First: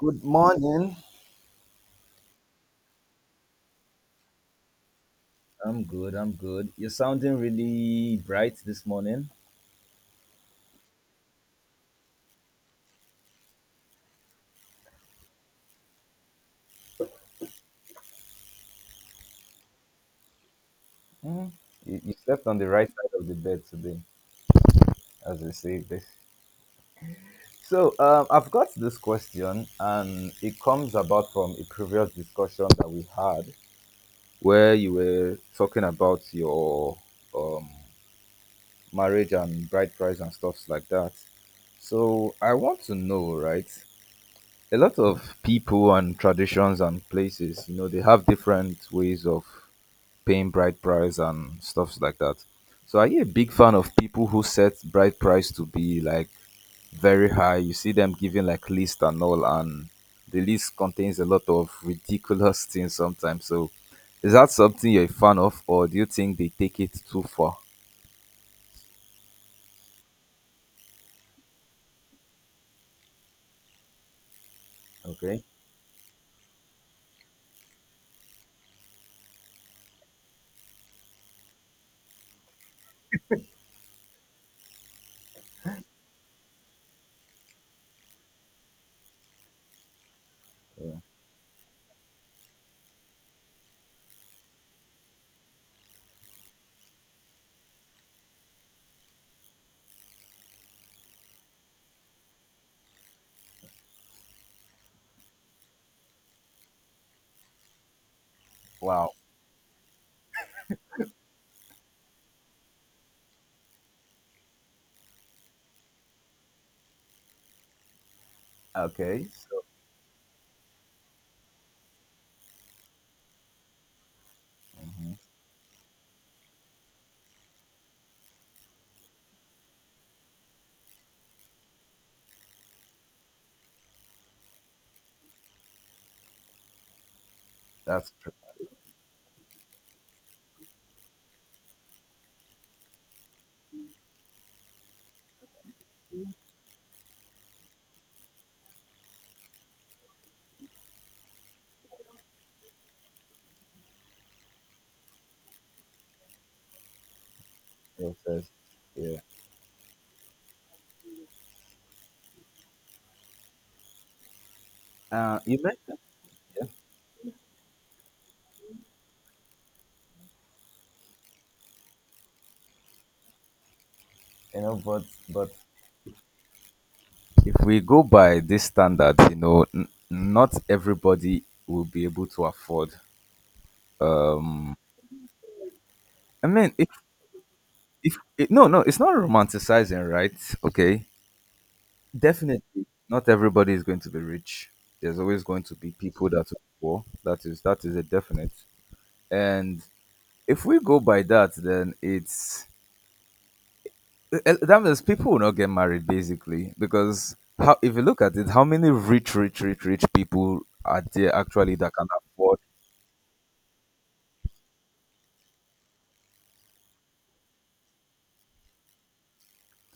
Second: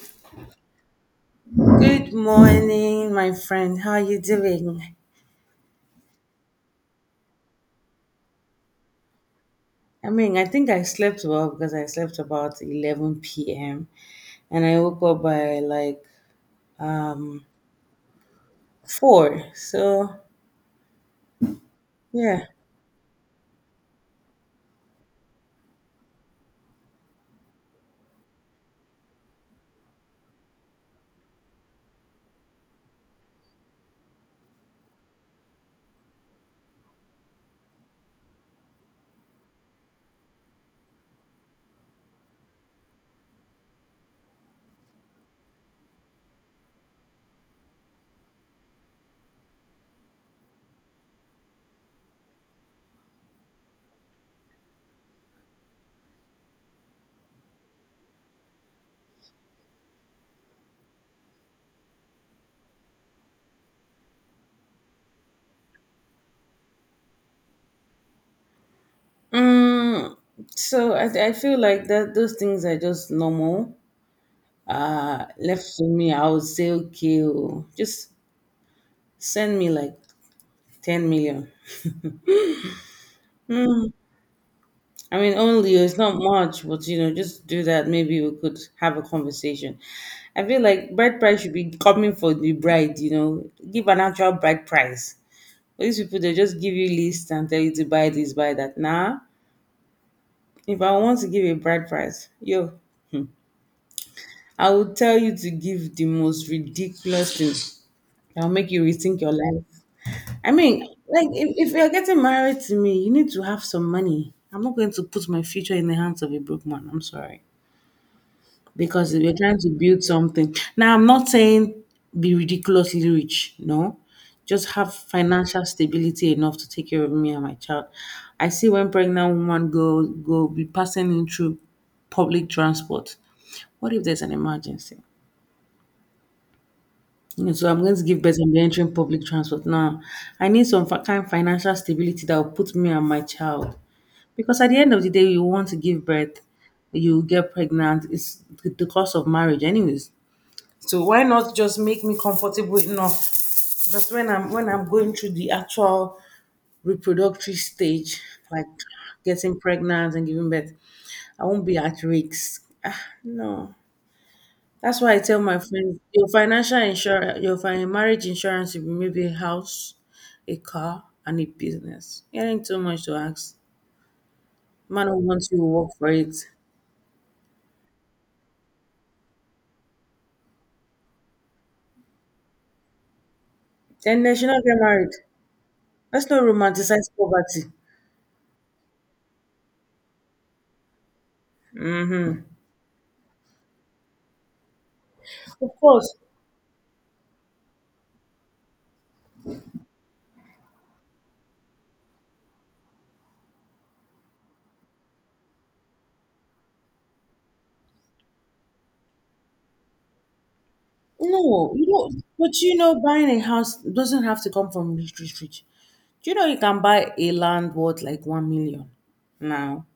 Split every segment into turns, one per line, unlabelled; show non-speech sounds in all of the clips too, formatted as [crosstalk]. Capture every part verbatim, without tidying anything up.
Good morning.
Good morning, my friend. How are you doing?
I'm good. I'm good. You're sounding really bright this morning.
I mean, I think I slept well because I slept about eleven p m and I woke up by like um four. So,
Mhm. You, you
yeah.
slept on the right side of the bed today, as we say this. So, um, I've got this question, and it comes about from a previous discussion that we had where you were talking about your um, marriage and bride price and stuffs like that. So, I want to know, right? A lot of people and traditions and places, you know, they have different ways of paying bride price and stuffs like that. So are you a big fan of people who set bride price to be like very high? You see them giving like list and all, and the list contains a lot of ridiculous [laughs] things sometimes. So is that something you're a fan of, or do you think they take it too far?
Mm, so I, I feel like that those things are just normal. Uh
Okay.
left to me, I would say okay, oh, just send me like ten million. I mean, only it's not much, but you know, just do that. Maybe we could have a conversation. I feel like
Yeah.
bride price should be coming for the bride. You know, give an actual bride price. But these people they just give you list and tell you to buy this, buy that. Nah, if I want to give a bride price, yo, I will tell you to give the most ridiculous thing that will make you
Wow.
rethink your life. I mean, like if, if you're getting married to me, you need to have some money. I'm not going to put my future in the hands of a broke man. I'm sorry, because
Okay.
we're trying
So
to build something. Now, I'm not saying be ridiculously rich, no, just have
hmm
financial stability enough to take care of me and my child. I see when pregnant woman go go be passing in through public transport. What if there's an emergency? You know, so I'm going to
that's
give
true.
birth and be entering public transport. Now, I need some fi- kind of financial stability that will put me and my child. Because at the end of the day, you want to give birth, you get pregnant. It's the the cost of marriage, anyways. So why not just make me comfortable enough? Because when I'm when I'm going through the actual reproductive
Yes,
stage,
yes.
like
Yeah.
getting pregnant and giving birth, I won't be at risk. Ah, no. That's why I
Uh,
tell my
you
friends
mentioned,
your
yeah,
financial insurance, your fin- marriage insurance will be maybe a house, a car, and a business. It ain't too much to ask.
you know, but
Man who wants
but
you will work for it.
if we go by this standard, you know, n- not everybody will be able to afford.
Then they should not get
Um,
married. Let's not
I mean, if
romanticize poverty.
if it, no, no, it's not romanticizing, right? Okay,
Hmm.
definitely, not everybody is going to be rich. There's always going
Of
to be
course.
people that are poor. That is that is a definite. And if we go by that, then it's eh, eh, that means people will not get married basically because how if you look at it, how many rich, rich, rich, rich people are there
No,
actually
you
that can
know, but
afford?
you know, buying a house doesn't have to come from rich, rich, rich. Do you know you can buy a land worth like one million now?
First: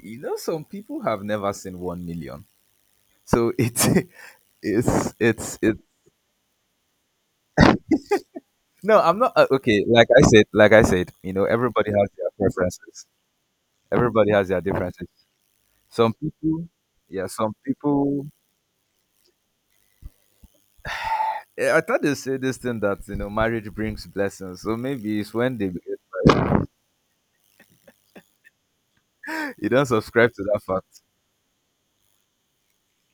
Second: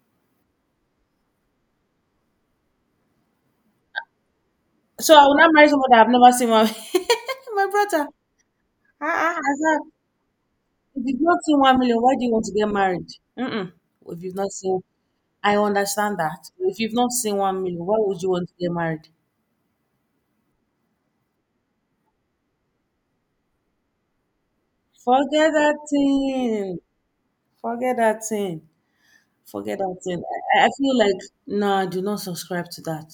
You know, some people have never seen 1 million, so it's [laughs]
So
it's
I will not
it's
marry
it
someone that I've never seen. My, [laughs] my brother,
no,
ah,
I'm not,
ah,
uh,
Azar,
okay, like i said like i
if
said
you've
you
not
know
seen one
everybody
million,
has
why do
their
you want to get married?
preferences.
Mm-mm. If
Everybody
you've
has
not
their
seen,
differences.
I
Some
understand that.
people,
If you've not
yeah.
seen
some
one million, why would
people
you want to get married?
Eh, I thought they say this thing that you know marriage brings blessings, so maybe it's
Forget
when they
that
[laughs]
thing. Forget that thing.
you
Forget
don't
that thing.
subscribe to that
I, I feel
fact.
like, no, I do not subscribe to that.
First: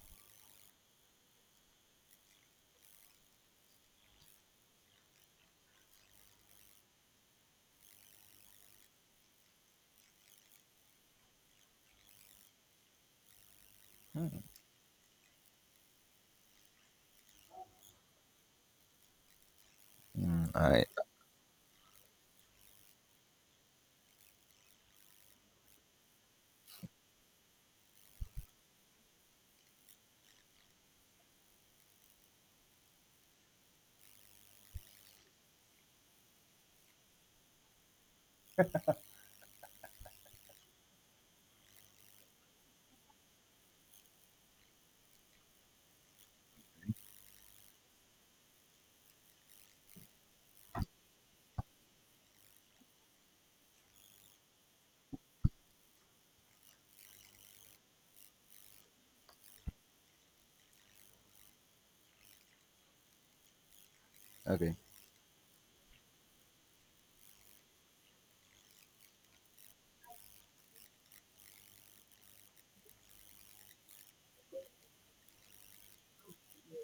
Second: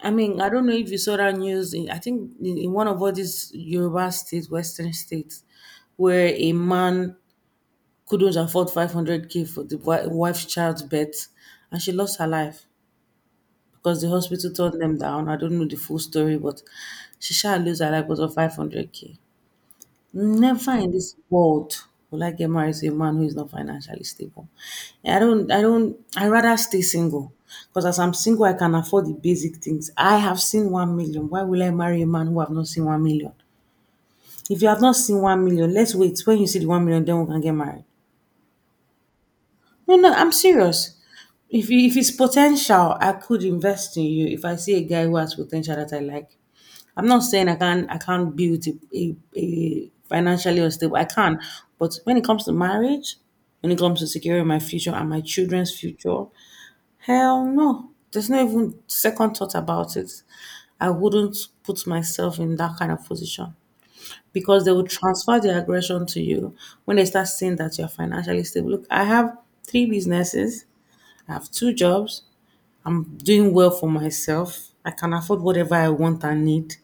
I mean, I don't know if you saw that news. In, I think in, in one of all these Yoruba states, Western states, where a man couldn't afford five hundred k for the wi- wife's child's birth, and she lost her life because the hospital turned them down. I don't know the full story, but she shall lose her life because of five hundred k.
All
Never
right.
in this world will I get married to a man who is not financially stable. I don't, I don't, I rather stay single because as I'm single, I can afford the basic things. I have seen one million. Why will I marry a man who have not seen one million? If you have not seen one million, let's wait. When you see the one million, then we can get married. No, no, I'm serious. If you, if it's potential, I could invest in you. If I see a guy who has potential that I like, I'm not saying I can't I can't build a, a, a financially unstable. I can, but when it comes to marriage, when it comes to securing my future and my children's future, hell no. There's no even second thought about it. I wouldn't put myself in that kind of position because they
Okay.
will transfer their aggression to you when they start seeing that you're financially stable. Look, I have three businesses, I have two jobs, I'm doing well for myself. I can afford whatever I want and need.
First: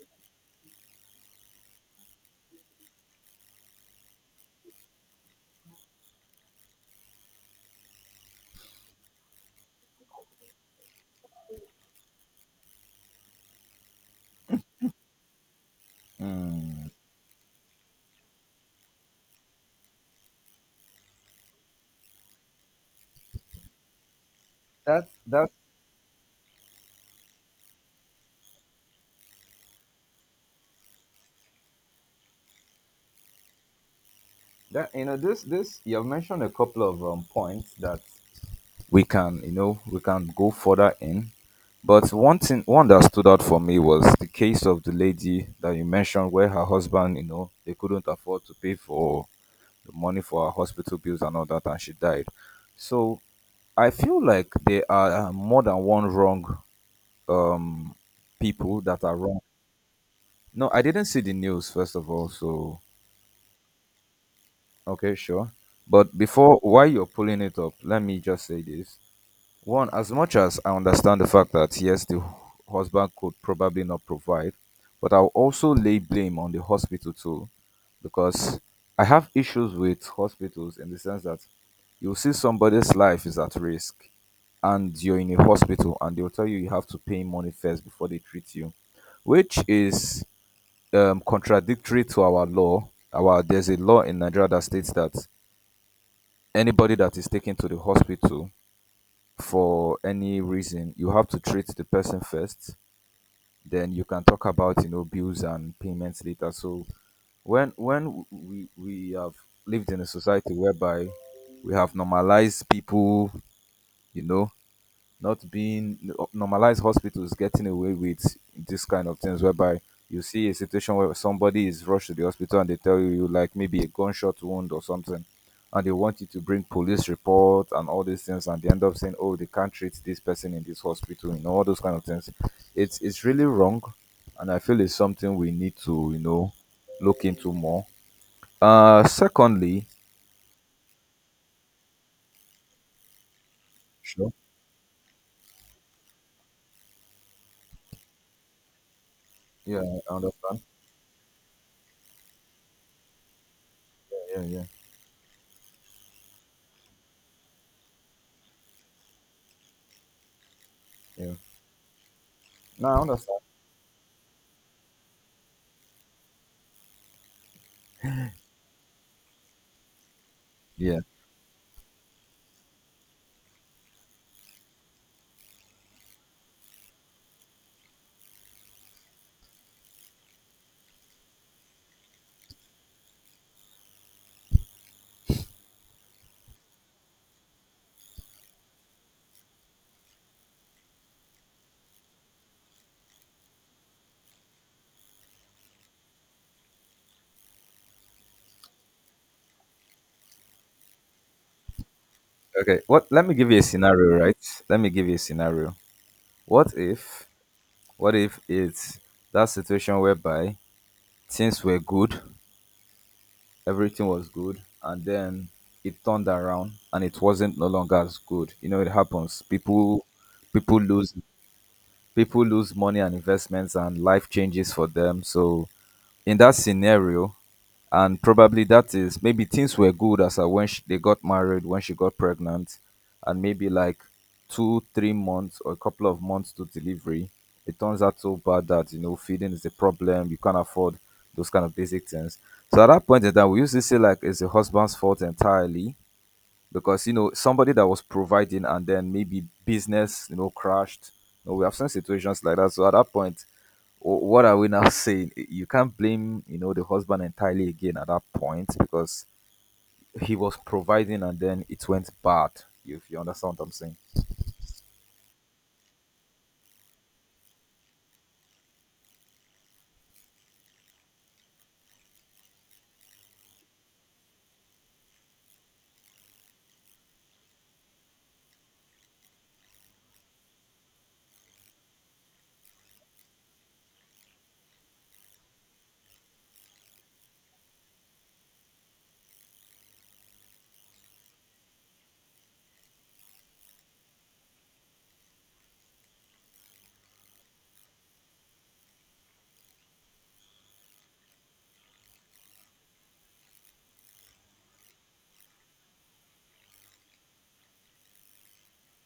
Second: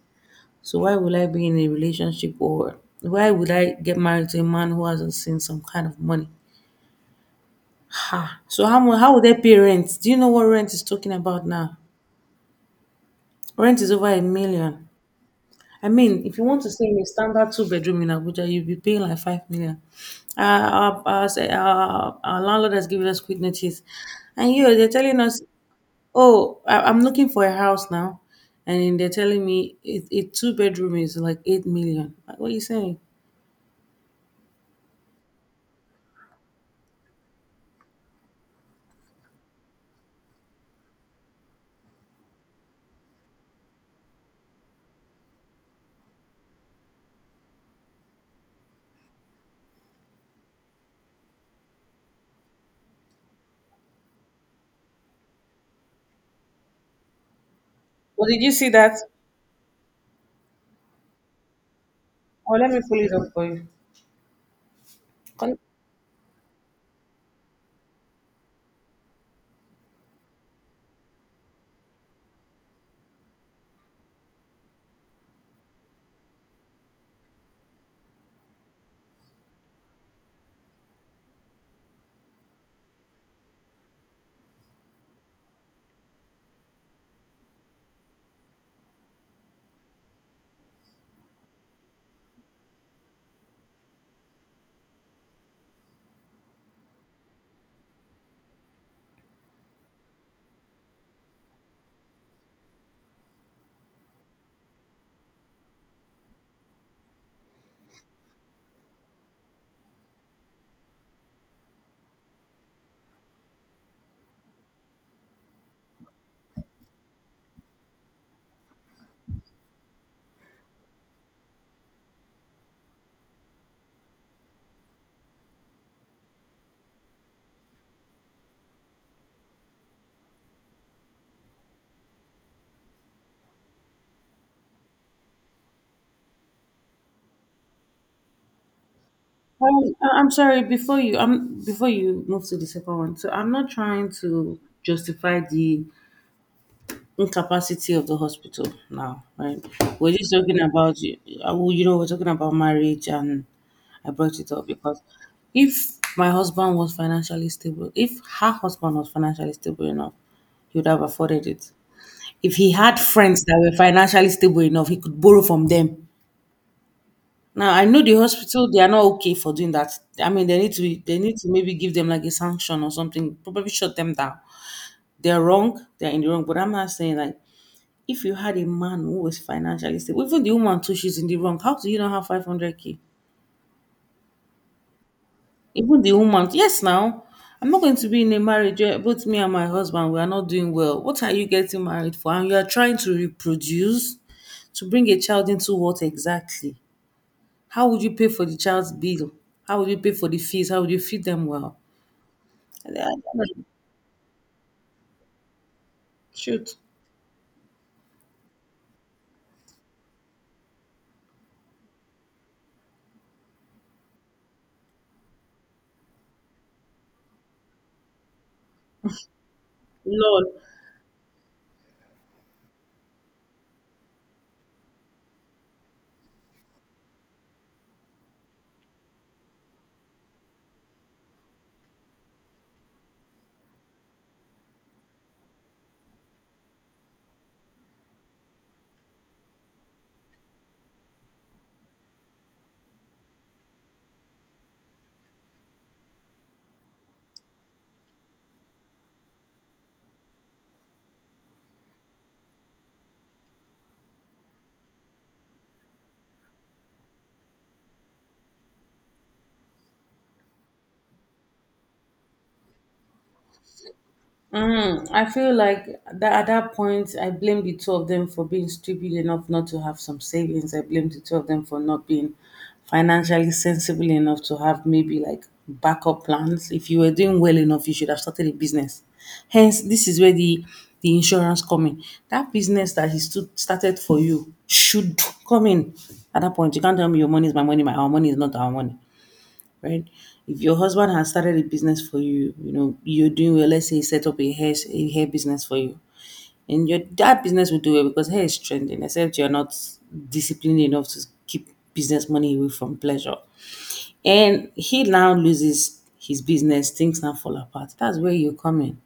So why will I be in a relationship or why would I get married to a man who hasn't seen some kind of money? Ha. So how mu- how would they pay rent? Do you know what rent is talking about now? Rent is over a million. I mean, if you want to stay
Mm.
in a standard two bedroom in Abuja, you'll be paying like five million. Uh, our, our, our, our landlord has given us quick notice, and you know, they're
that
telling us,
that
"Oh, I, I'm looking for a house now," and they're telling me it, it two bedroom is like eight million. Like, what are you saying?
that you know this this you've mentioned a couple of um, points that we can you know we can go further in, but one thing one that stood out for me was the case of the lady that you mentioned where her husband, you know they couldn't afford to pay for the money for her hospital bills and all that, and she died. So I feel like there are uh, more than one wrong, um
Well, did you see
people
that?
that are wrong. No, I didn't see the news, first of all,
Oh, let me
so
pull it up for you.
okay, sure.
Con-
But before, while you're pulling it up, let me just say this. One, as much as I understand the fact that yes, the husband could probably not provide, but I'll also lay blame on the hospital too, because I have issues with hospitals in the sense that you'll see somebody's life is at risk and you're in a hospital and they'll tell you you have to pay money first before they treat you, which is um, contradictory to our law. Our There's a law in Nigeria that states that anybody that is taken to the hospital for any reason you have to treat the person first, then you can talk about, you know bills and payments later. So when when we we have lived in a society whereby we have normalized people, you know not being normalized, hospitals getting away with this kind of things, whereby you see a situation where somebody is rushed to the hospital and they tell you you like maybe a gunshot wound or something, and they want you to bring police report and all these things, and they end up saying oh they can't treat this person in this hospital, you know all those kind of things. It's it's really wrong, and I feel it's something we need to, you know look into more. Uh secondly,
Um, I- I'm sorry. Before you, um, before you move to the second one, so I'm not trying
sure,
to justify the incapacity of the hospital now, right?
yeah, I
We're just talking
understand,
about, you uh, well, you know, we're talking about marriage, and I brought
yeah,
it
yeah,
up because if my husband was financially stable, if her husband was financially stable enough, he would have
yeah,
afforded it. If he
no,
had
I understand,
friends that were financially stable enough, he could borrow from them. Now I know the hospital they are not okay for doing that. I mean they need to
yeah.
be they need to maybe give them like a sanction or something, probably shut them down. They're wrong, they're in the wrong. But I'm not saying like if you had a man who was financially stable, even the woman too, she's in the wrong. How do you not have five hundred k? Even the woman, yes, now I'm not going to be in a marriage where both me and my husband we are not doing well. What are you getting married for? And you are trying to reproduce to bring a child into what exactly? How would you pay for the child's bill? How would you pay for the fees? How would you feed them well?
Okay,
And I-
what? Let me
I'm like,
give you a scenario, right? Let me give you a scenario. What
shoot.
if? What if it's that situation whereby things were good, everything was good, and then it turned around and it wasn't no longer as good. You know, it happens. People,
Lol.
people lose, people lose money and investments, and life changes for them. So in that scenario, and probably that is maybe things were good as at when she, they got married, when she got pregnant, and maybe like two three months or a couple of months to delivery, it turns out so bad that you know feeding is a problem, you can't afford those kind of basic things. So at that point in time, we used to say like it's the husband's fault entirely because you know somebody that was providing, and then maybe business you know crashed. You know, we have seen situations like that. So at that point, wh- what are we now [laughs] saying you can't blame, you know the husband entirely again at that point because he was providing and then it went bad, if you understand what I'm saying.
Mm, I feel like that at that point, I blame the two of them for being stupid enough not to have some savings. I blame the two of them for not being financially sensible enough to have maybe like backup plans. If you were doing well enough, you should have started a business. Hence, this is where the the insurance come in. That business that he stood, started for you should come in. At that point, you can't tell me your money is my money, my our money is not our money, right? If your husband has started a business for you, you know, you're doing well, let's say he set up a hair, a hair business for you, and your that business will do well because hair is trending, except you're not disciplined enough to keep business money away from pleasure. And he now loses his business, things now fall apart. That's where you come in.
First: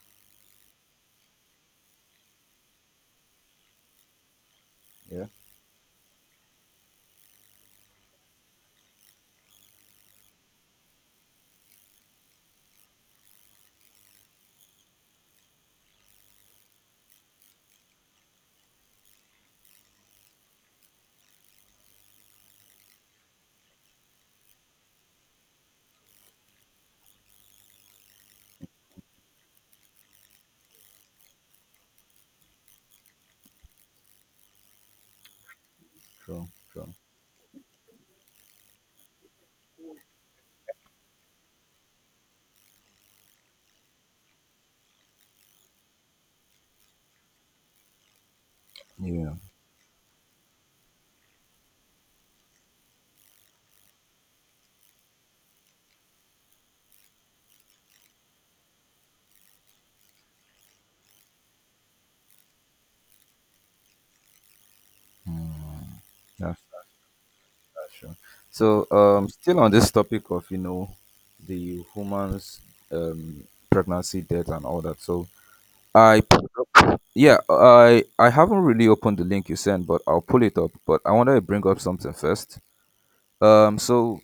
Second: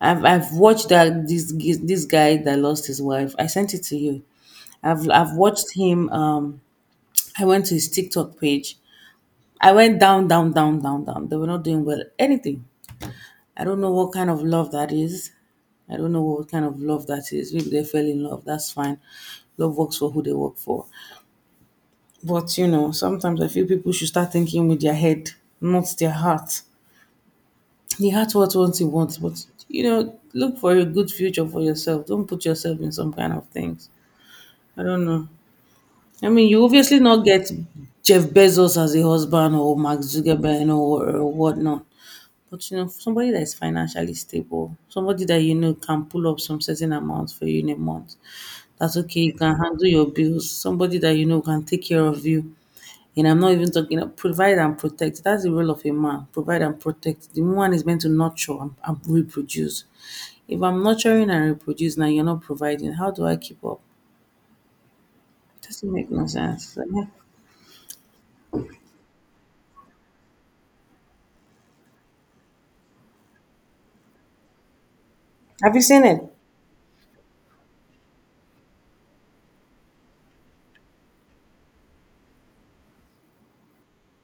I've, I've watched that this this guy that lost his wife. I sent it to you. I've
Yeah,
I've watched him. Um, I went to his TikTok page. I went down, down, down, down, down. They were not doing well. Anything. I don't know what kind of love that is. I don't know what kind of love that is. Maybe they fell in love. That's fine. Love works for who they work for. But you know, sometimes I feel people should start thinking with their head, not their heart. The heart what wants it wants, but you know, look for a good future for yourself. Don't put yourself in some kind of things. I don't know. I
true,
mean, you
true.
obviously not get Jeff Bezos as a husband or Mark Zuckerberg, or, or whatnot. But you know, somebody that is financially stable, somebody that you know can pull up some certain amount for you in a month. That's okay. You
Yeah.
can handle your bills. Somebody that you know can take care of you. And I'm not even talking about provide and protect. That's the role of a man. Provide and protect. The woman is meant to nurture and, and reproduce. If I'm nurturing and reproduce now, you're not providing. How do I keep up? It
Mm.
doesn't make no
that's,
sense.
that's true. So um still on this topic of, you know the woman's um pregnancy death and all that, so
Have you seen
I
it?
pulled up. Yeah, I I haven't really opened the link you sent, but I'll pull it up. But I want to bring up something first. Um, so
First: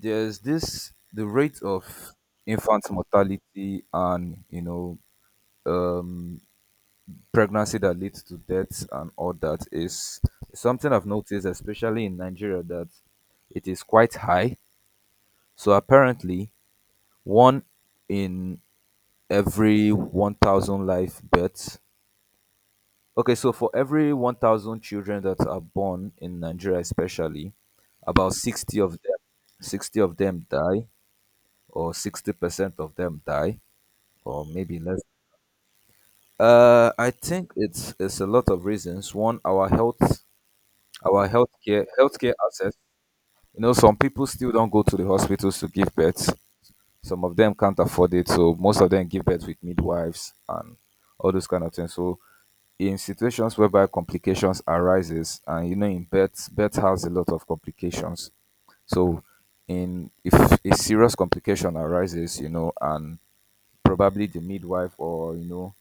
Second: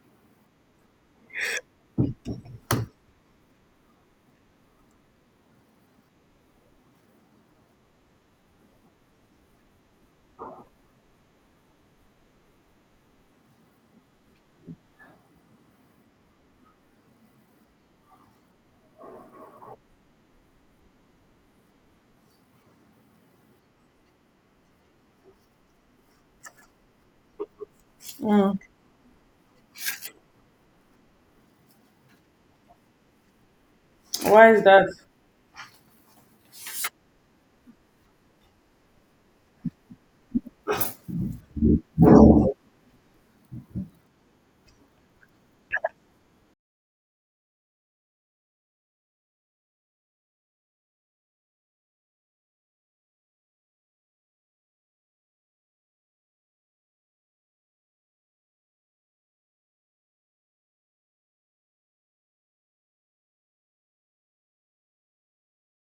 there's this the rate of infant mortality and you know um pregnancy that leads to deaths and all that is something I've noticed, especially in Nigeria, that it is quite high. So apparently, one in every one thousand life births. Okay, so for every one thousand children that are born in Nigeria, especially, about
Mm.
sixty of them, sixty of them die, or sixty percent of them die, or
Why is
maybe
that?
less. Uh, I think it's it's a lot of reasons. One, our health, our healthcare, healthcare access. You know, some people still don't go to the hospitals to give birth. Some of them can't afford it, so most of them give birth with midwives and all those kind of things. So in situations whereby complications arises, and you know in birth, birth has a lot of complications, so in if a serious complication arises, you know and probably the midwife or you know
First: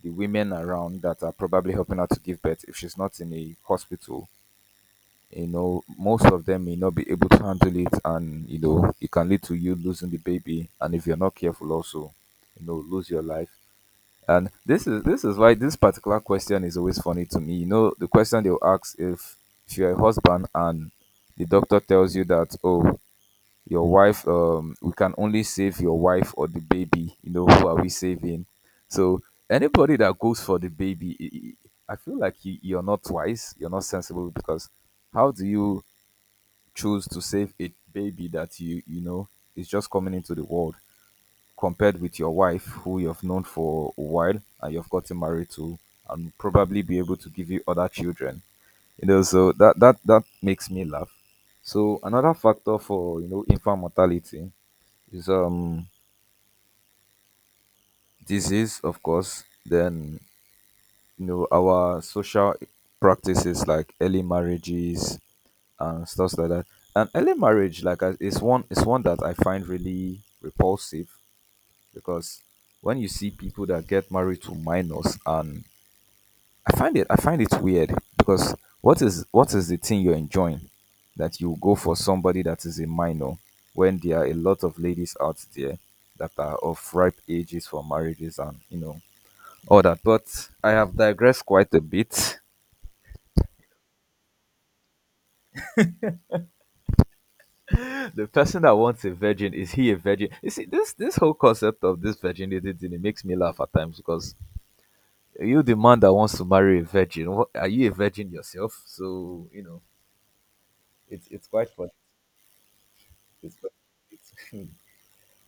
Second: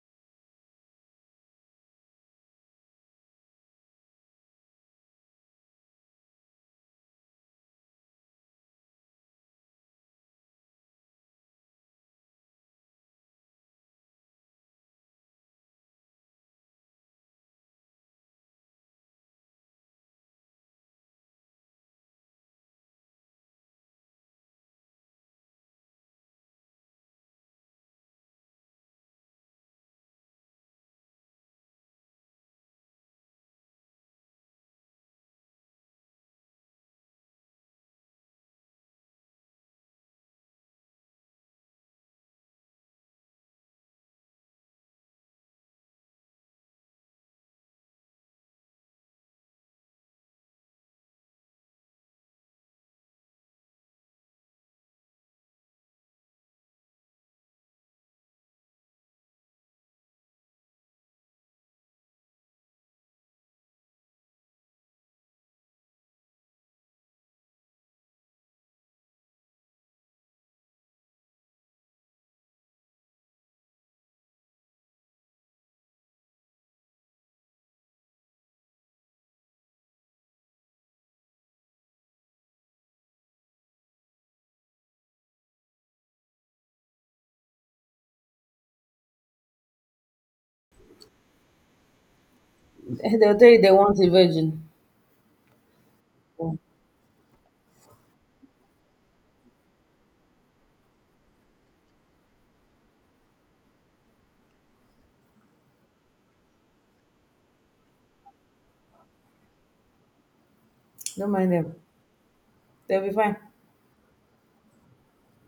the women around that are probably helping her to give birth if she's not in a hospital, you know most of them may not be able to handle it, and you know it can lead to you losing the baby, and if you're not careful also, you know lose your life. And this is this is why this particular question is always funny to me. You know, the question they'll ask, if if you're a husband and the doctor tells you that oh your wife, um we can only save your wife or the baby. You know, who are we saving? So anybody that goes for the baby, I I- I feel like you, you're not wise. You're not sensible because how do you choose to save a baby that you you know is just coming into the world, compared with your wife who you've known for a while and you've gotten married to, and probably be able to give you other children? You know so that that that makes me laugh. So another factor for, you know infant mortality is um disease, of course, then you know our social practices like early marriages and stuff like that. And early marriage, like I- is one is one that I find really repulsive, because when you see people that get married to minors, and I find it I find it weird because what is what is the thing you're enjoying that you go for somebody that is a minor when there are a lot of ladies out there that are of ripe ages for marriages and, you know all that. But I have digressed quite a bit.
They'll tell you they want a virgin. Don't
[laughs] The person that wants a virgin, is he a virgin? You see this this whole concept of this virginity thing, it makes me laugh at times because you, the man that wants to marry a virgin, what, are you a virgin yourself? So you know, it's it's
mind
quite
them.
fun.
They'll be fine.
it's, quite- it's [laughs]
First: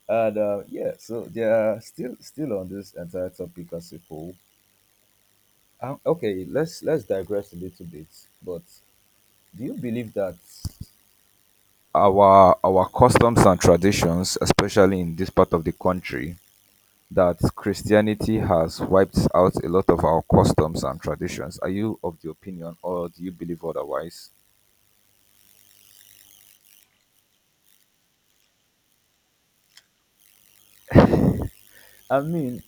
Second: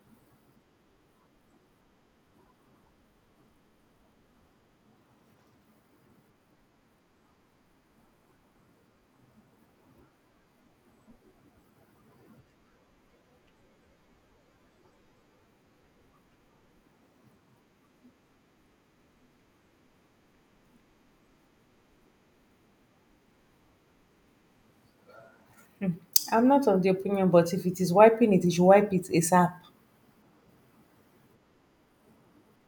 and uh, yeah so they are still still on this entire topic as a whole. Um, okay let's let's digress a little bit. But do you believe that our our customs and traditions, especially in this part of the country, that Christianity has wiped out a lot of our customs and traditions? Are you of the opinion, or do you believe otherwise?
I'm not of the opinion, but if it is wiping it, you should wipe it ASAP.
I mean,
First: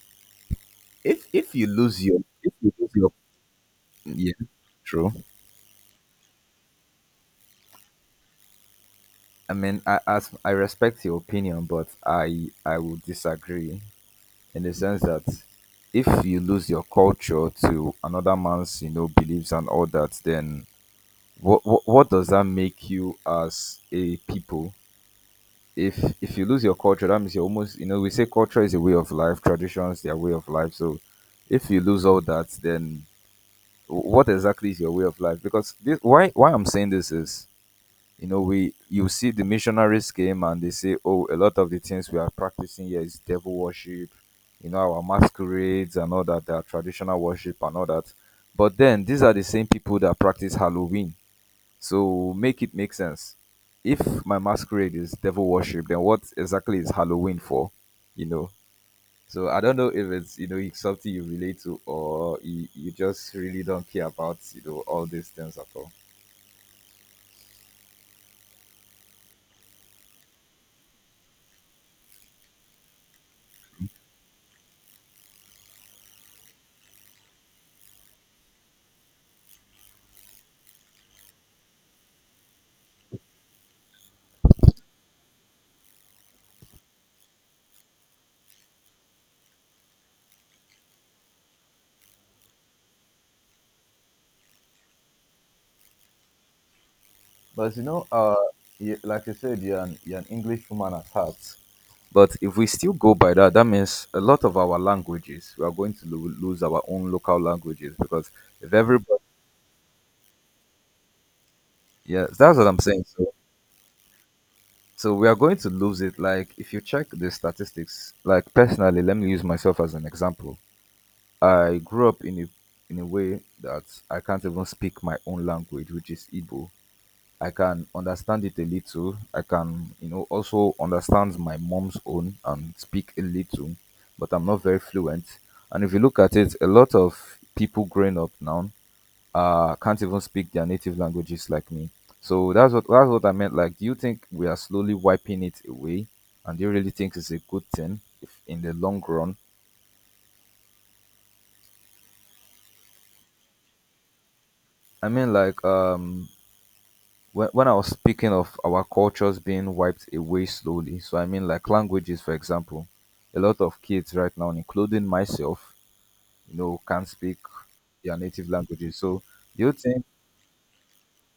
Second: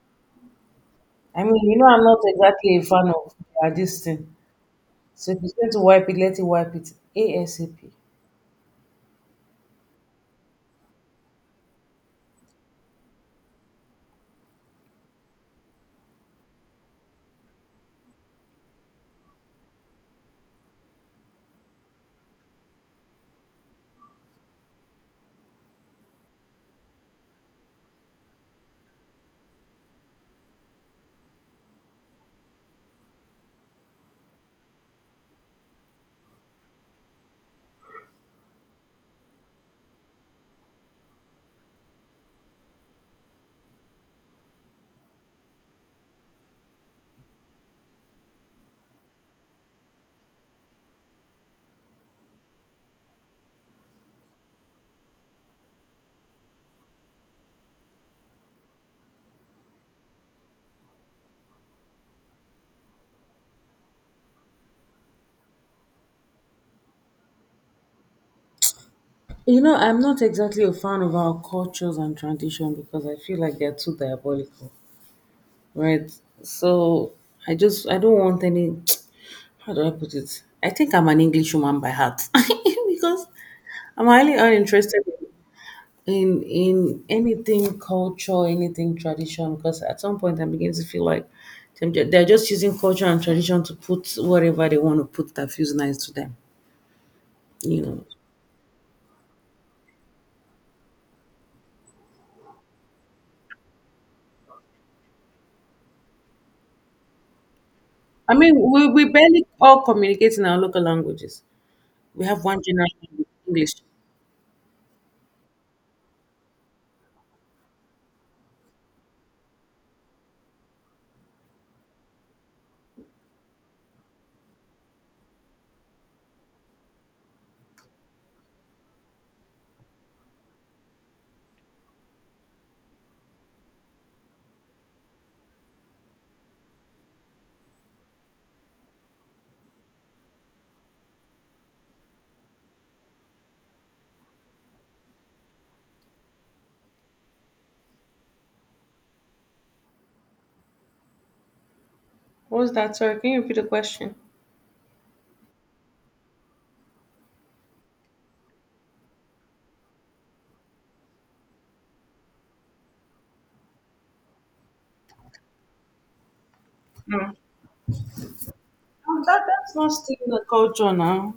if
I
if you
mean, you know,
lose
I'm not
your, if you
exactly a
lose
fan
your—
of uh, this thing.
yeah, true.
So if it's going to wipe it, let it wipe it ASAP.
I mean, I, as I respect your opinion, but i i would disagree, in the sense that if you lose your culture to another man's, you know, beliefs and all that, then what what, what does that make you as a people? If if you lose your culture, that means you're almost, you know, we say culture is a way of life, traditions, their way of life. So if you lose all that, then wh- what exactly is your way of life? Because this, why why I'm saying this is, you know, we, you see, the missionaries came and they say, oh, a lot of the things we are practicing here is devil worship, you know, our masquerades and all that, our traditional worship and all that. But then these are the same people that practice Halloween. So make it make sense. If my masquerade is devil worship, then what exactly is Halloween for? You know. So I don't know if it's, you know, it's something you relate to, or you, you just really don't care about, you know, all these things at all.
You know, I'm not exactly a fan of our cultures and tradition because I feel like they're too diabolical, right? So I just I don't want any. [tsk] How do I put it? I think I'm an English woman by heart [laughs] because I'm highly uninterested in in anything culture, anything tradition, because at some point I'm beginning to feel like them- they're they're just using culture and tradition to put whatever they want to put that feels nice to them.
But
You
you
know,
know, uh, you, like I said, you're an, you're an English woman at heart. But if we still go by that, that means a lot of our languages, we are going to lo- lose our own local languages because
I mean,
if
we, we
everybody—
barely all communicate in our local languages. We
yeah,
have
that's
one
what I'm
general
saying.
language,
So,
English.
so we are going to lose it. Like if you check the statistics, like personally, let me use myself as an example. I grew up in a, in a way that I can't even speak my own language, which is Igbo. I can understand it a little. I can, you know, also understand my mom's own and speak a little, but I'm not very fluent. And if you look at it, a lot of people growing up now, uh, can't even speak their native languages like me. So that's what, that's what I meant. Like, do you think we are slowly wiping it away? And do you really think it's a good thing if in the long run?
What was that? Sorry, can you repeat the question?
I mean, like, um, when, when I was speaking of our cultures being wiped away slowly, so I mean like languages, for example, a lot of kids right now, including myself, you know, can't
No,
speak their native languages. So
oh, that,
do you
that's not
think?
stealing the culture now.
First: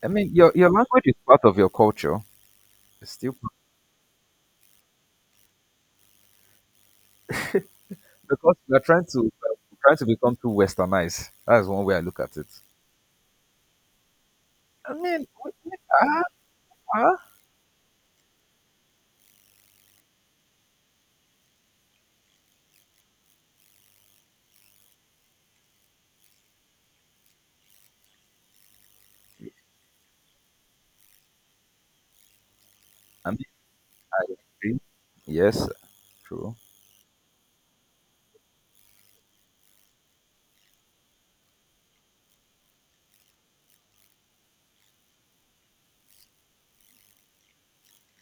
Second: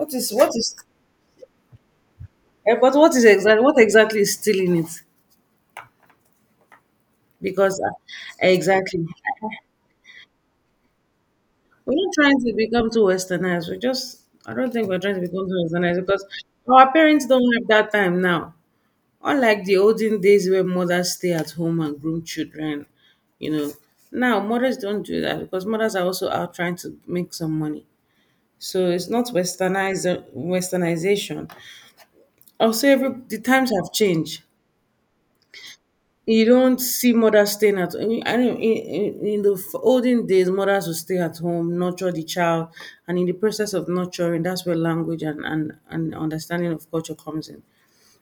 I mean,
is what
your your
is?
language is part of your culture.
eh, But
It's
what is
still part—
exactly what exactly is stealing it? Because uh,
because we are
exactly.
trying to, we're trying to become too westernized. That is one
We're
way I
not
look at
trying
it.
to become too westernized. We just, I don't think
I
we're trying to
mean,
become
we-
too
we-
westernized
ah,
because our
ah.
parents don't have that time now. Unlike the olden days where mothers stay at home and groom children, you know, now mothers don't do that because mothers are also out trying to make some money. So it's not westernized westernization. Also, every
I
the
mean,
times have
I
changed.
agree. Yes,
You
true.
don't see mothers staying at in- I know in, in, in the f- olden days, mothers would stay at home, nurture the child, and in the process of nurturing, that's where language and, and, and understanding of culture comes in.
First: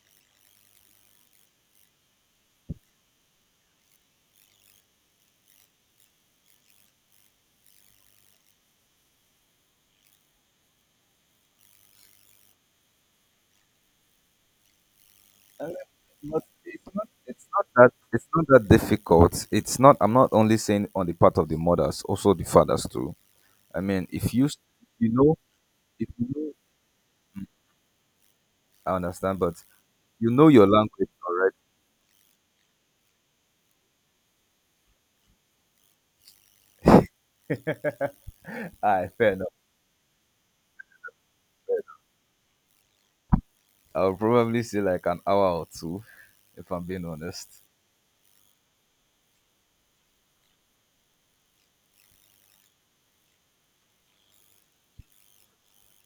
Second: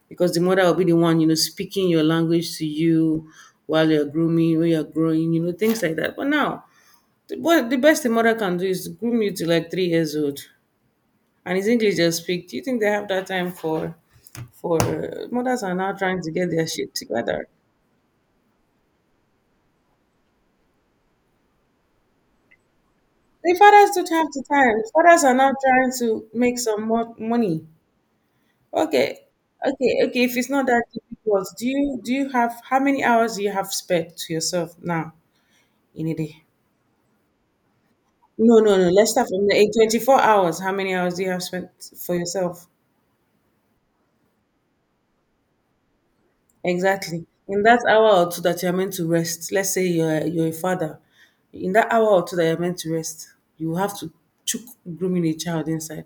Because the mother will be the one, you know, speaking your language to you while you're grooming, while you're growing, you know, things like that. But now, the, what the best a mother can do is groom you to like three years old, and it's English they speak. Do you think they have that time for, for uh, mothers are now trying to
Not,
get their shit
it's not,
together?
it's not that, it's not that difficult. It's not, I'm not only saying on the part of the mothers, also the fathers too.
The
I
fathers
mean
don't have
if
the
you s-
time.
you
Fathers are
know
now trying
if
to
you know,
make some more money.
I
Okay,
understand, but
okay, okay.
you
If
know
it's not
your
that
language
difficult,
already.
do you do you have how many hours do you have spared to yourself now in a day? No, no, no.
I,
Let's start
fair
from
enough.
the in twenty-four hours. How many hours do you have spent for yourself?
I'll probably say like an hour or two, if I'm being
Exactly. In
honest.
that hour or two that you're meant to rest, let's say you're you're a father. In that hour or two that you're meant to rest, you have to chook grooming a child inside.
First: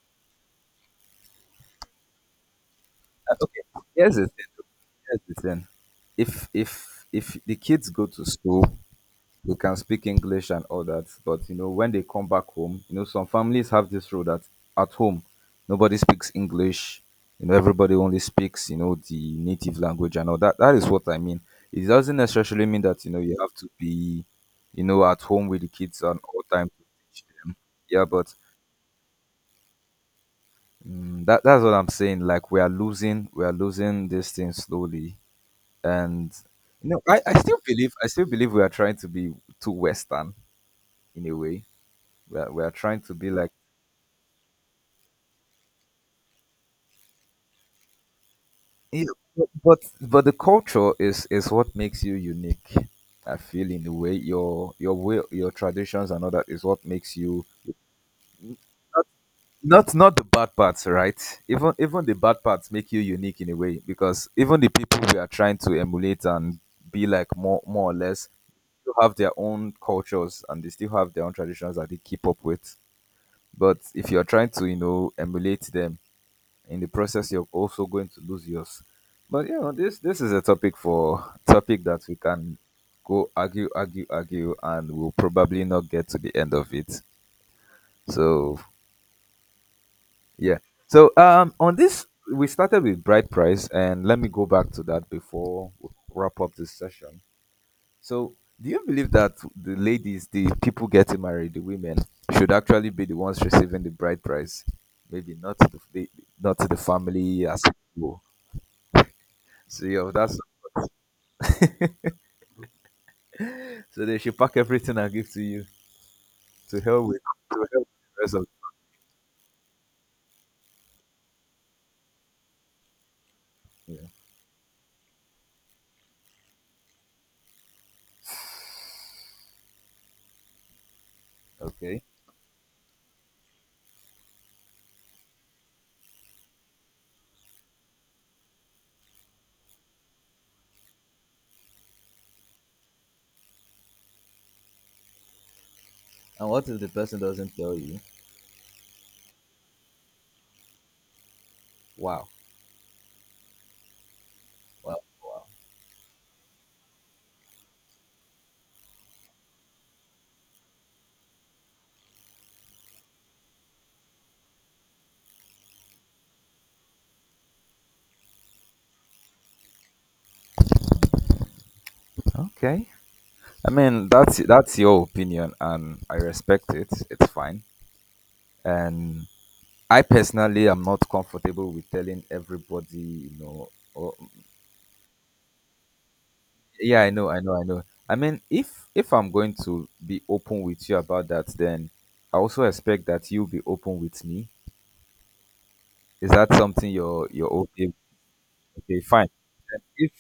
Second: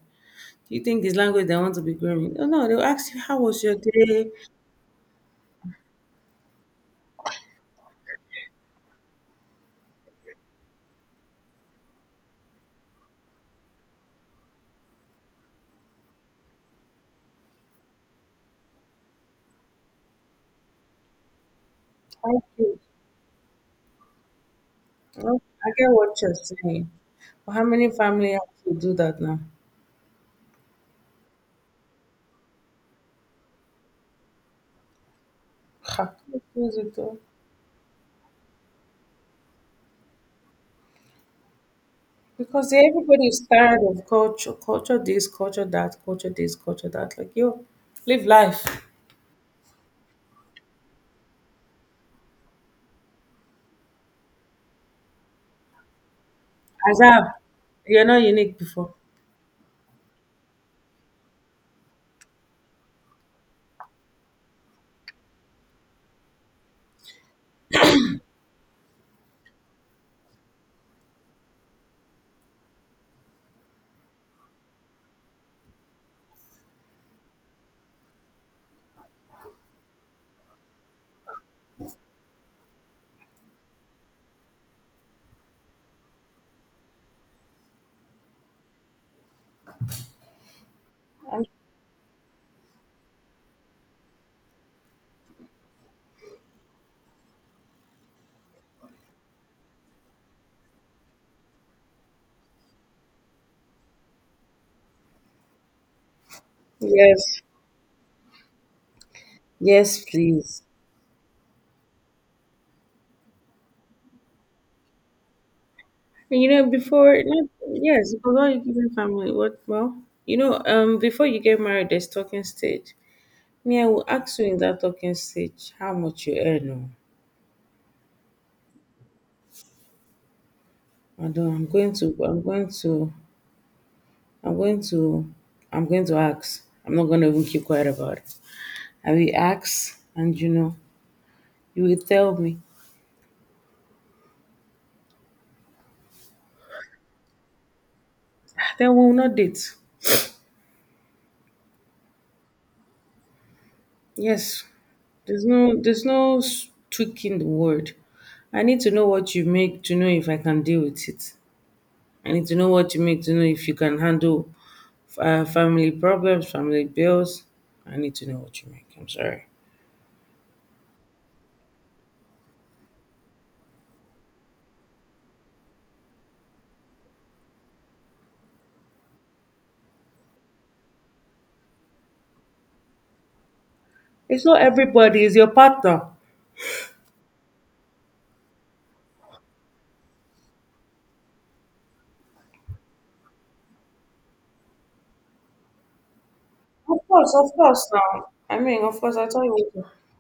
You think this language they want to be growing? No, no, they'll ask you,
Uh,
how
Okay.
was your
Here's the
day?
thing. Here's the thing. If if if the kids go to school, we can speak English and all that. But you know, when they come back home, you know, some families have this rule that at home, nobody speaks English. You know, everybody only speaks, you know, the native language and all that. That is what I mean. It doesn't
How
necessarily
you?
mean that, you know, you have to be, you know, at
Well,
home with the
I get
kids and
what you're
all time to
saying.
teach
But
them.
how many
Yeah,
family
but
have to do that now?
mm, that, that's what I'm saying. Like we are losing, we are losing this thing slowly,
Ha.
and
Because
you
it
know,
all-
I, I still believe, I still believe we are trying to be too Western in a way. We are, we are
because
trying to
everybody
be
is
like—
tired of culture, culture this, culture that, culture this, culture that. Like, yo, live life.
yeah, but but but the culture is is what makes you unique. I feel in a way your your way, your traditions and all that is what makes
Azab,
you—
you're not unique before.
not, not the bad parts, right? Even, even the bad parts make you unique in a way, because even the people we are trying to emulate and be like, more more or less, still have their own cultures and they still have their own traditions that they keep up with. But if you're trying to, you know, emulate them, in the process you're also going to lose yours. But you know, this this is a topic for— [laughs] topic that we can go argue, argue, argue, and we'll probably not get to the end of it. So yeah. So um, on this, we started with bright price, and let me go back to that before we wrap up this session. So do you believe that the ladies, the people getting married, the women, should actually be the ones receiving the bride price, maybe not the, the not the
Yes,
family as well. So
yes,
yeah, that's—
please.
so they should pack everything and give to you,
You know,
to help with,
before, not,
to help
yes,
the rest
because
of—
all you give your family, what, well, you know, um, before you get married, there's talking stage. Me, I will
yeah.
ask you in that talking stage how much you earn. Oh. I don't, I'm going
Okay.
to, I'm going to, I'm going to, I'm going to ask. I'm not going to even keep quiet about it. I will ask, and you know, you will tell me.
And what if the person doesn't tell you?
Then we will not date.
Wow.
Yes,
Wow.
there's
Wow.
no, there's no s- tweak in the word. I need to know what you make to know if I can deal with it. I need to know what you make to know if you can handle uh, family problems, family bills. I need to know what you make. I'm sorry.
Okay. I mean, that's that's your opinion and I respect it. It's fine. And I personally am not comfortable with telling everybody, you know, or—
It's not everybody, it's your partner.
yeah, I know, I know, I know. I mean, if if I'm going to be open with you about that, then I also expect that you be open with me. Is that something
Of
you're
course,
you're
of course.
okay—
Now, I mean, of
okay,
course, I
fine.
tell you,
Then,
what,
if—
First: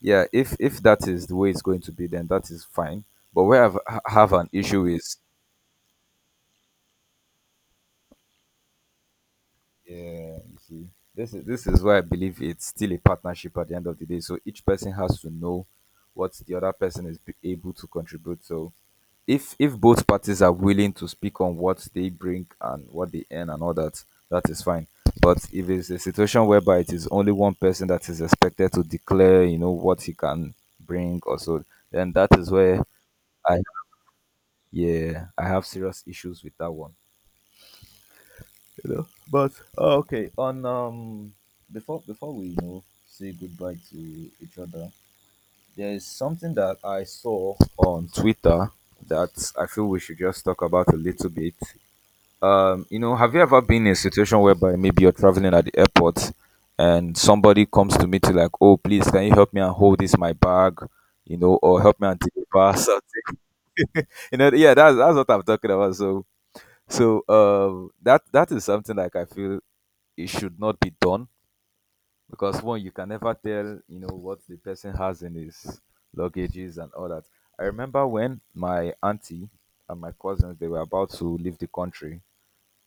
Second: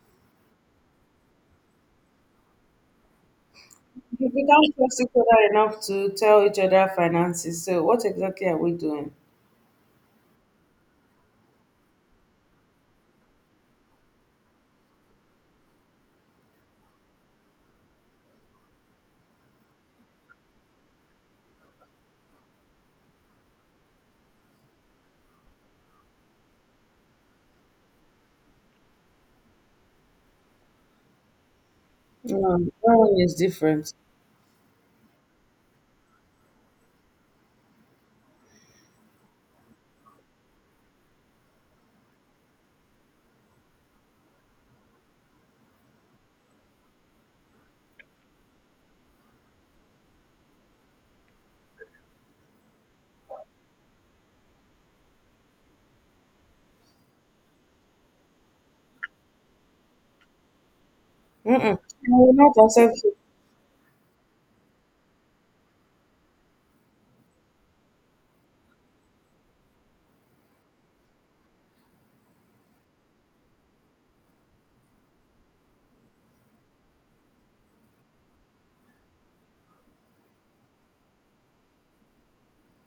yeah, if if that is the way it's going to be, then that is fine. But where I have,
we
have
we
an
can't
issue
trust each
is—
other enough to tell each other finances. So, what exactly are we doing?
yeah, you see, this is this is why I believe it's still a partnership at the end of the day. So each person has to know what the other person is be- able to contribute. So if if both parties are willing to speak on what they bring and what they earn and all that, that is fine. But if it's a situation whereby it is only one person that is expected to declare, you know, what he can bring or so, then that is
No, that
where
one is
I—
different.
yeah, I have serious issues with that one. You know. But uh, okay, on um before before we, you know, say goodbye to each other, there is something that I saw on Twitter that I feel we should just talk about a little bit. Um, you know, have you ever been in a situation whereby maybe you're traveling at the airport and somebody comes to meet you like, oh, please, can you help me and hold this my bag, you know,
Mm-mm.
or help
I
me and
will not
deliver
accept it.
something? [laughs] You know, yeah, that's that's what I'm talking about. So, so um, that, that is something like I feel it should not be done, because one, you can never tell, you know, what the person has in his luggages and all that. I remember when my auntie and my cousins, they were about to leave the country,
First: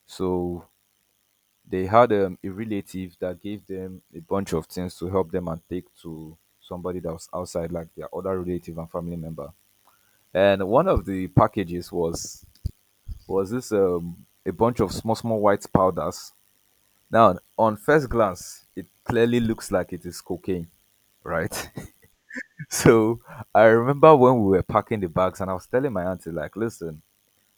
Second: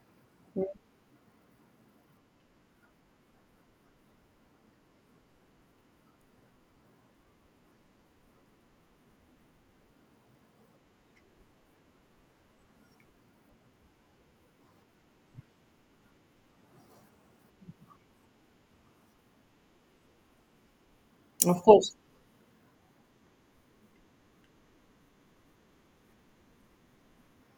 so they had um, a relative that gave them a bunch of things to help them and take to somebody that was outside, like their other relative and family member. And one of the packages was, was this um, a bunch of small, small white powders. Now, on first glance, it clearly looks like it is cocaine, right?
Of course.
[laughs] So I remember when we were packing the bags, and I was telling my auntie, like, listen,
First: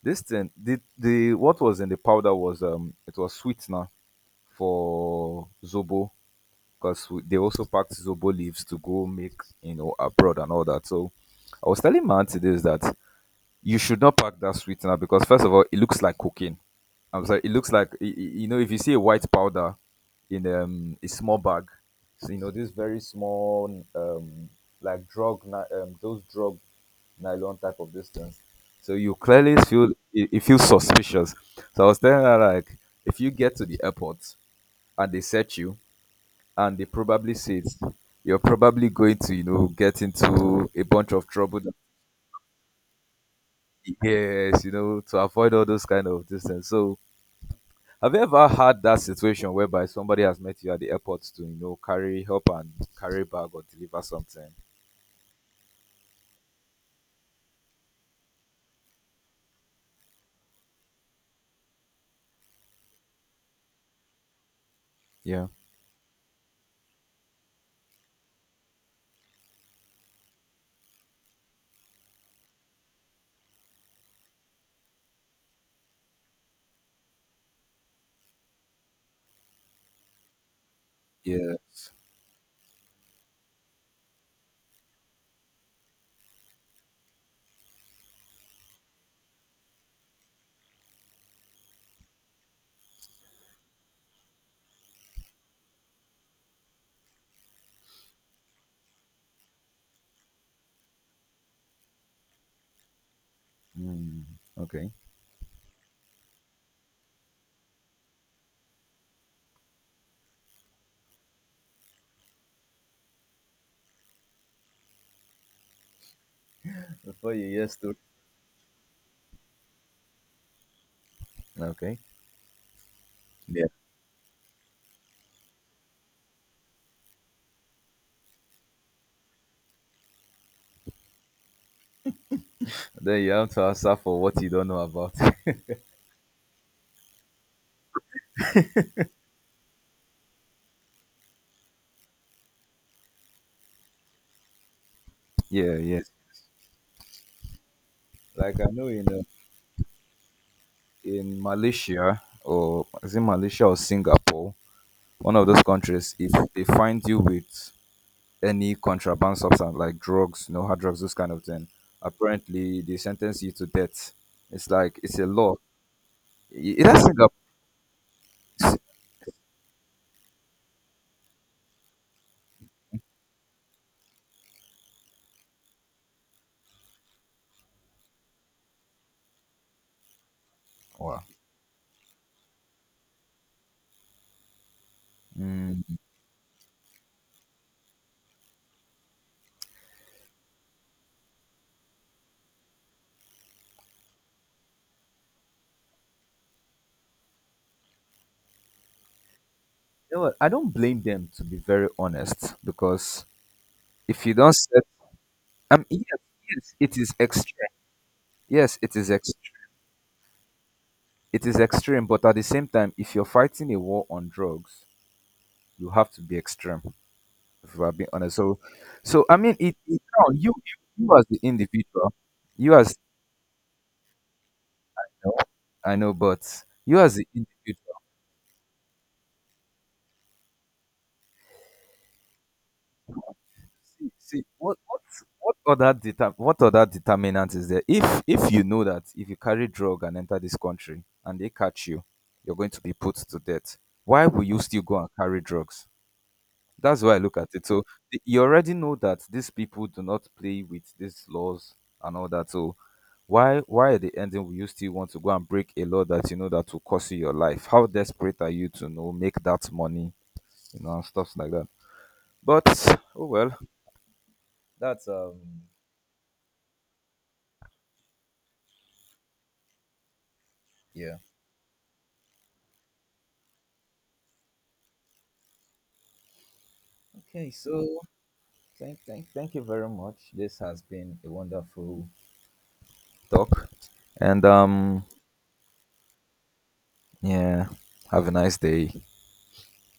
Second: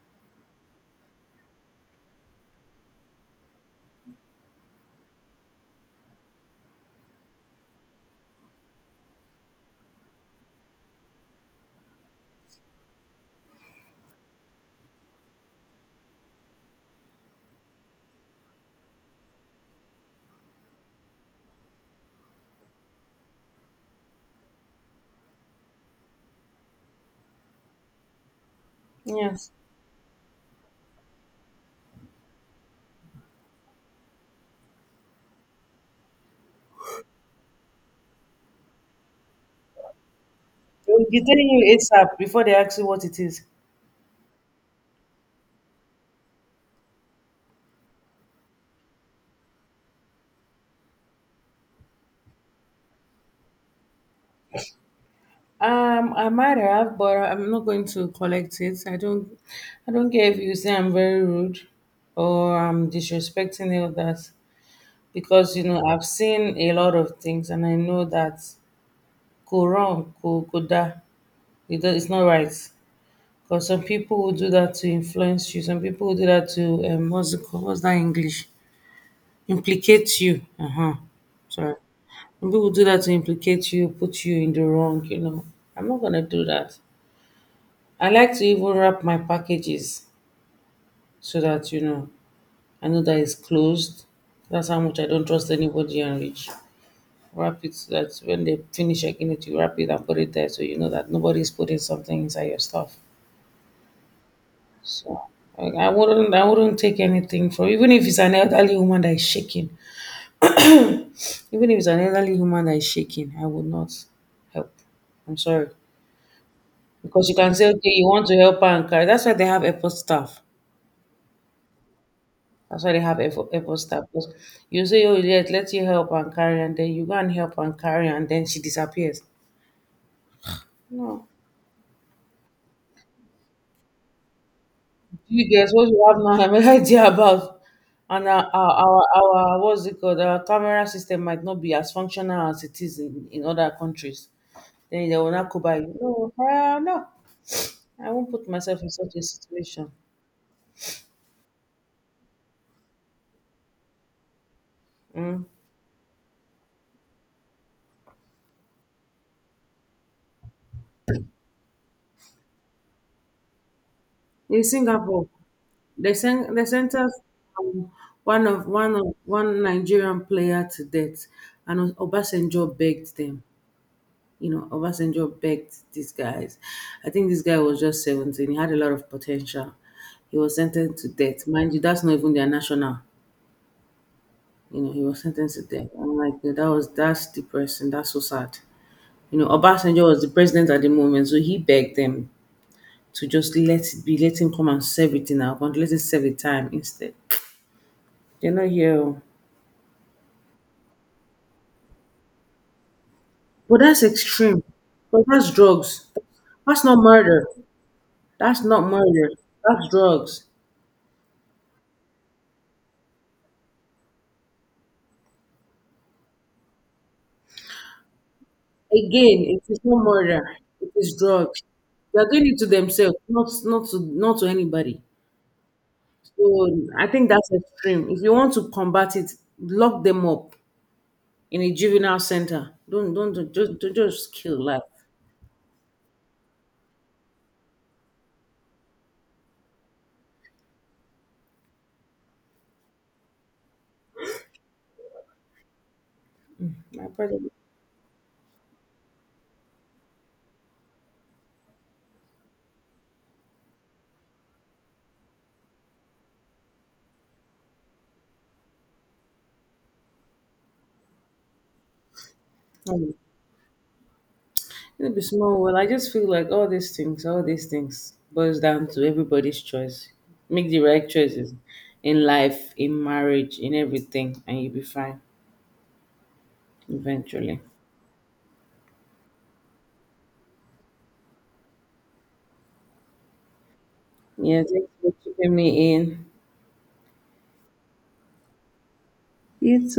this thing, the the what was in the powder was, um, it was sweetener for zobo, because they also packed zobo leaves to go make, you know, abroad and all that. So I was telling my auntie this, that you should not pack that sweetener because first of all, it looks like cooking. I'm sorry, it looks like, y- y- you know, if you see a white powder in, um, a small bag, so, you know, this very small, um, like drug ni- um, those drug nylon type of this thing. So you
Yes.
clearly feel it, it feels suspicious. So I was telling her, like, if you get to the airport and they search you, and they probably said, you're probably going to, you know, get into a
They will
bunch
be
of
telling
trouble.
you ASAP before they ask you what it is.
Yes, you know, to avoid all those kind of distance. So have you ever had that situation whereby somebody has met you at the airport to, you know, carry, help and carry bag, or deliver something?
Um, I might have, but I'm not going to collect it. I don't, I don't care if you say I'm very rude or I'm disrespecting you. That
Yeah.
because you know I've seen a lot of things and I know that go wrong, go go da. It do- it's not right because some people will do that to influence you. Some people will do that to um, what's it called? What's that English? Implicate you. Uh huh. Sorry.
Yes.
Some people do that to implicate you, put you in the wrong. You know, I'm not gonna do that. I like to even wrap my packages so that you know I know that it's closed. That's how much I don't trust anybody and rich. Wrap it so that when they finish checking it, you wrap it and put it there so you know that nobody's putting something inside your stuff.
Mm, okay.
So like, I wouldn't I wouldn't take anything from even if it's an elderly woman that is shaking. Even if it's an elderly woman that is shaking, I would not help. I'm sorry. Because you
Before you
can say,
hear
okay,
story.
you want to help her and carry. That's why they have airport staff.
Okay.
That's why they have airport,
Yeah.
airport staff. Because you say, oh, yes, let you help and carry, and then you go and help and carry, and then she disappears. No,
Then you have to answer for what you don't know about.
you
[laughs]
get what you have now, I'm idea about. And our, our, our, our, what's it called? Our camera system might not be as functional as it is in, in other countries. Then they will not go
Yeah,
by,
yes.
no, hell no, I won't put
Like I
myself
know
in
in
such a
uh,
situation.
in Malaysia, or is it Malaysia or Singapore? One
Mm.
of those countries, if they find you with any contraband substance like drugs, you know, hard drugs, those kind of thing, apparently they sentence you to death.
In
It's like it's a
Singapore,
law.
they sent they
It it has
sentenced
Singapore.
um, one of one of one Nigerian player to death, and Obasanjo begged them. You know, Obasanjo begged these guys. I think this guy was just seventeen. He had a lot of potential. He was sentenced to
Wow.
death. Mind you, that's not even their national. You know, he was sentenced to death.
Mm,
I'm like, that was that's depressing. That's so sad. You know, Obasanjo was the president at the moment, so he begged them to just let it be, let him come and serve it in our country, let him serve the time instead. They're not here. Oh.
you know what? I don't blame them, to be very honest, because
But that's
if you don't
extreme.
set,
But that's
um, yes,
drugs.
yes,
That's
it
not
is
murder.
extreme.
That's
Yes,
not
it is
murder.
extreme.
That's drugs.
It is extreme, but at the same time, if you're fighting a war on drugs, you have to be extreme, if we're being honest. So, so I mean,
Again, it
it,
is no
it no,
murder.
you,
It
you
is
you as the
drugs.
individual,
They are doing it to
you as—
themselves, not not to not to anybody.
you, I know, but
So
you
I
as the
think that's
individual,
extreme. If you want to combat it, lock them up in a juvenile center. Don't don't, don't just don't
see,
just
see
kill
what
life.
what what other deter, what other determinant is there? If if you know that if you carry drug and enter this country and they catch you, you're going to be put to death. Why will you still go and carry drugs? That's
My
why I look
brother,
at it. So th- you already know that these people do not play with these laws and all that. So why why at the ending will you still want to go and break a law that you know that will cost you your life? How desperate are you to know make that money, you know, and stuff like that. But
um,
oh well, that's
it'll be
um—
small. Well, I just feel like all these things, all these things, boils down to everybody's choice. Make the right
yeah.
choices in life, in marriage, in everything, and you'll be fine
Okay,
eventually.
so thank thank thank you very much. This has been a wonderful talk, and
Yeah, thanks
um,
for keeping me in.
yeah, have a nice day.
Из.